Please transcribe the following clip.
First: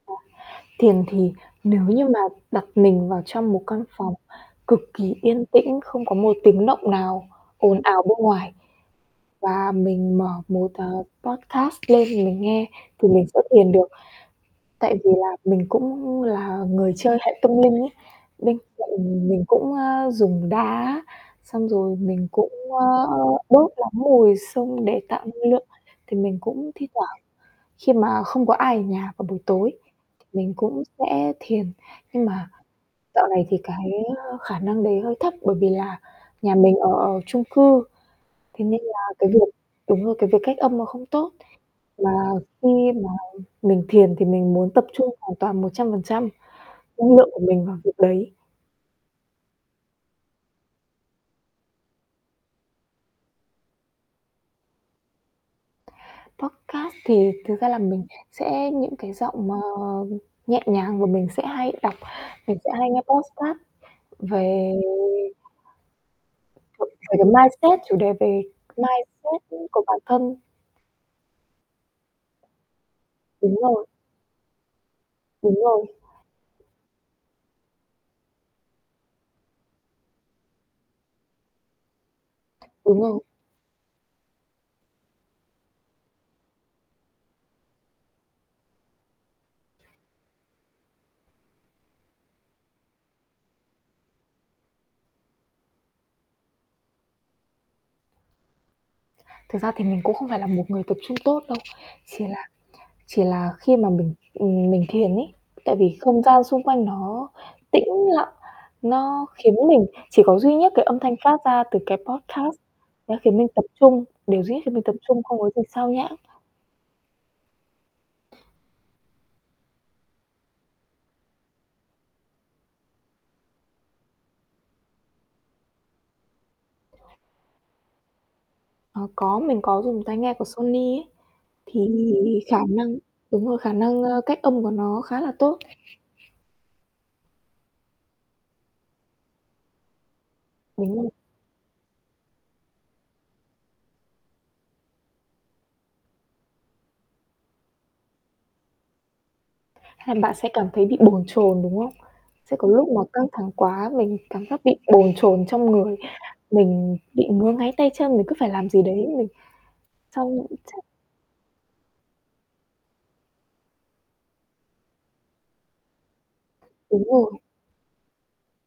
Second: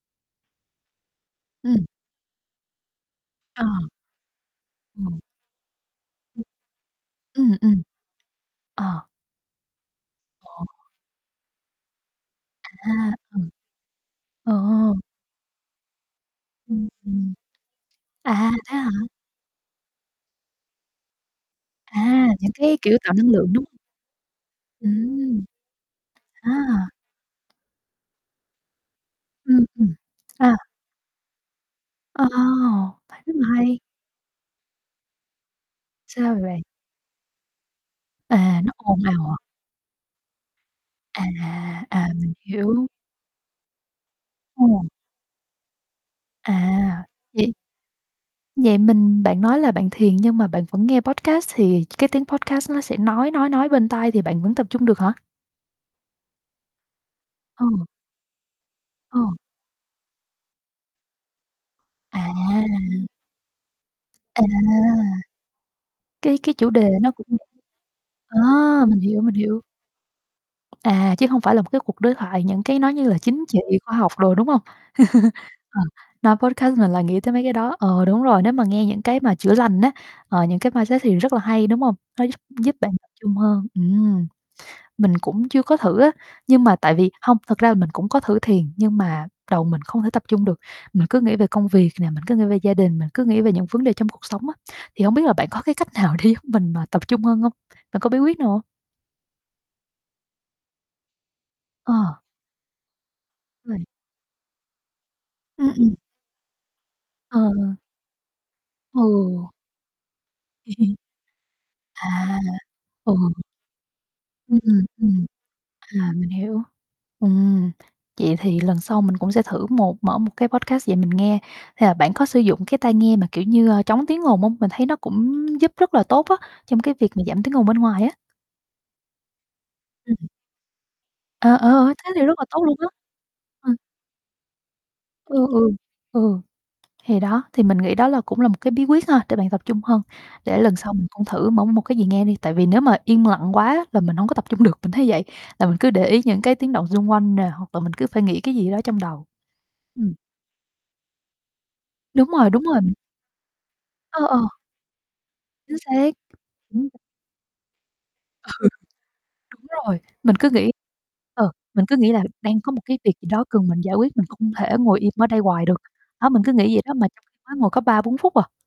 À, thiền thì nếu Ừm. như mà đặt mình vào trong một Ờ. căn phòng cực kỳ Ừm. yên tĩnh, không có một [unintelligible] tiếng động nào Ừm, ồn ừm. ào bên ngoài Ờ. và mình mở Ờ. một, à, podcast lên thì mình nghe, thì À. mình sẽ Ừm. thiền được. Ồ! Tại vì là mình cũng là Ừm. người chơi Ừm. hệ tâm linh ấy, À, bên thế hả? cạnh mình cũng, a, dùng đá, xong rồi mình À, cũng, những cái a, kiểu tạo năng lượng, đúng đốt lắm mùi xông để tạo Ừm. năng lượng. Thì mình À! cũng thi thoảng khi mà không có ai ở nhà vào buổi Ừm, tối ừm. thì mình À. cũng sẽ thiền. Ờ, Nhưng mà thấy dạo này mà thì hay. cái, ơ, khả năng đấy hơi thấp, bởi vì là Sao nhà vậy? mình ở chung cư, À, thế nó nên ồn là ào cái à? việc đúng rồi, cái việc cách âm nó không À, tốt, à, mà mình hiểu. khi mà mình thiền thì mình muốn tập Ừm. trung hoàn toàn 100% À, năng lượng của vậy mình vào việc đấy. vậy mình bạn nói là bạn thiền nhưng mà bạn vẫn nghe podcast, thì cái tiếng podcast nó sẽ nói, nói, nói bên tai thì bạn vẫn tập trung được hả? Podcast thì thực ra là Ừ. mình sẽ những cái Ừ. giọng mà nhẹ nhàng và mình sẽ hay đọc mình sẽ hay nghe À! podcast À! về Cái cái chủ [unintelligible] đề với nó cái cũng mindset chủ đề à, về mình hiểu, mình mindset hiểu. [unintelligible] của bản thân. À, chứ hông phải là một cái cuộc đối thoại, những cái nó như là chính Đúng trị, rồi. khoa học đồ, đúng hông? Đúng Ờ. rồi. Nói podcast mình lại nghĩ tới mấy cái đó. Ờ, đúng rồi, nếu mà nghe những cái mà chữa lành á, ờ, những cái mindset thì rất là hay, đúng hông? Nó giúp giúp bạn Đúng tập rồi. trung hơn. Ừm. Mình cũng chưa có thử á, nhưng mà tại vì hông, thật ra là mình cũng có thử thiền, nhưng mà đầu mình không thể tập trung được, mình cứ nghĩ về công việc nè, mình cứ nghĩ về gia đình, mình cứ nghĩ về những vấn đề trong cuộc sống á. Thì hông biết là bạn có cái cách nào để giúp mình mà tập trung hơn hông? Bạn có bí quyết nào hông? Thực ra thì mình cũng không phải là một người tập trung tốt đâu. Ờ. Chỉ là chỉ là khi Ôi! mà mình, ừm, mình thiền ấy, Ừm, tại ừm. vì không gian xung quanh nó Ờ, ờ. tĩnh lặng, nó Ừ. khiến mình chỉ có duy nhất cái âm thanh phát ra từ cái À. podcast, Ừ. nó khiến mình tập trung, điều duy Ừm, nhất khiến mình ừm, tập trung, ừm. không có gì xao À, nhãng. mình hiểu. Ừm. Vậy thì lần sau mình cũng sẽ thử một mở một cái podcast về mình nghe. Hay là bạn có sử dụng cái tai nghe mà, kiểu như, ơ, chống tiếng ồn hông? Mình thấy nó cũng giúp rất là tốt á, trong cái việc mà giảm tiếng ồn bên ngoài á. Ờ, có, mình có dùng Ừm. tai nghe của Sony ấy, Ờ, thì ờ, thế thì rất là khả tốt luôn á. năng đúng rồi, Ờ. khả năng, ơ, cách âm của nó khá là Ừ, tốt. ừ. Ừ. Thì đó, thì mình nghĩ đó là cũng là một cái bí quyết ha, để bạn tập trung hơn. Để lần sau Đúng mình rồi. cũng thử mở một cái gì nghe đi, tại vì nếu mà yên lặng quá là mình hổng có tập trung được, mình thấy vậy, là mình cứ để ý những cái tiếng động xung quanh nè, hoặc là mình cứ phải nghĩ cái gì đó trong đầu. Ừm. Hay bạn sẽ cảm thấy bị bồn chồn, đúng không? Đúng rồi, Sẽ đúng có lúc rồi. mà căng thẳng quá, mình Ờ, ờ. cảm giác bị bồn chồn trong Chính người, xác. mình [unintelligible] bị ngứa ngáy tay chân, mình cứ phải Ừ. làm gì đấy, mình Đúng rồi. Mình xong cứ nghĩ chắc ờ, mình cứ nghĩ là đang có một cái việc gì đó cần mình giải quyết, mình không thể ngồi im ở đây hoài được. Đó, mình cứ nghĩ vậy đó, Đúng mà trong khi rồi. đó ngồi có 3, 4 phút à.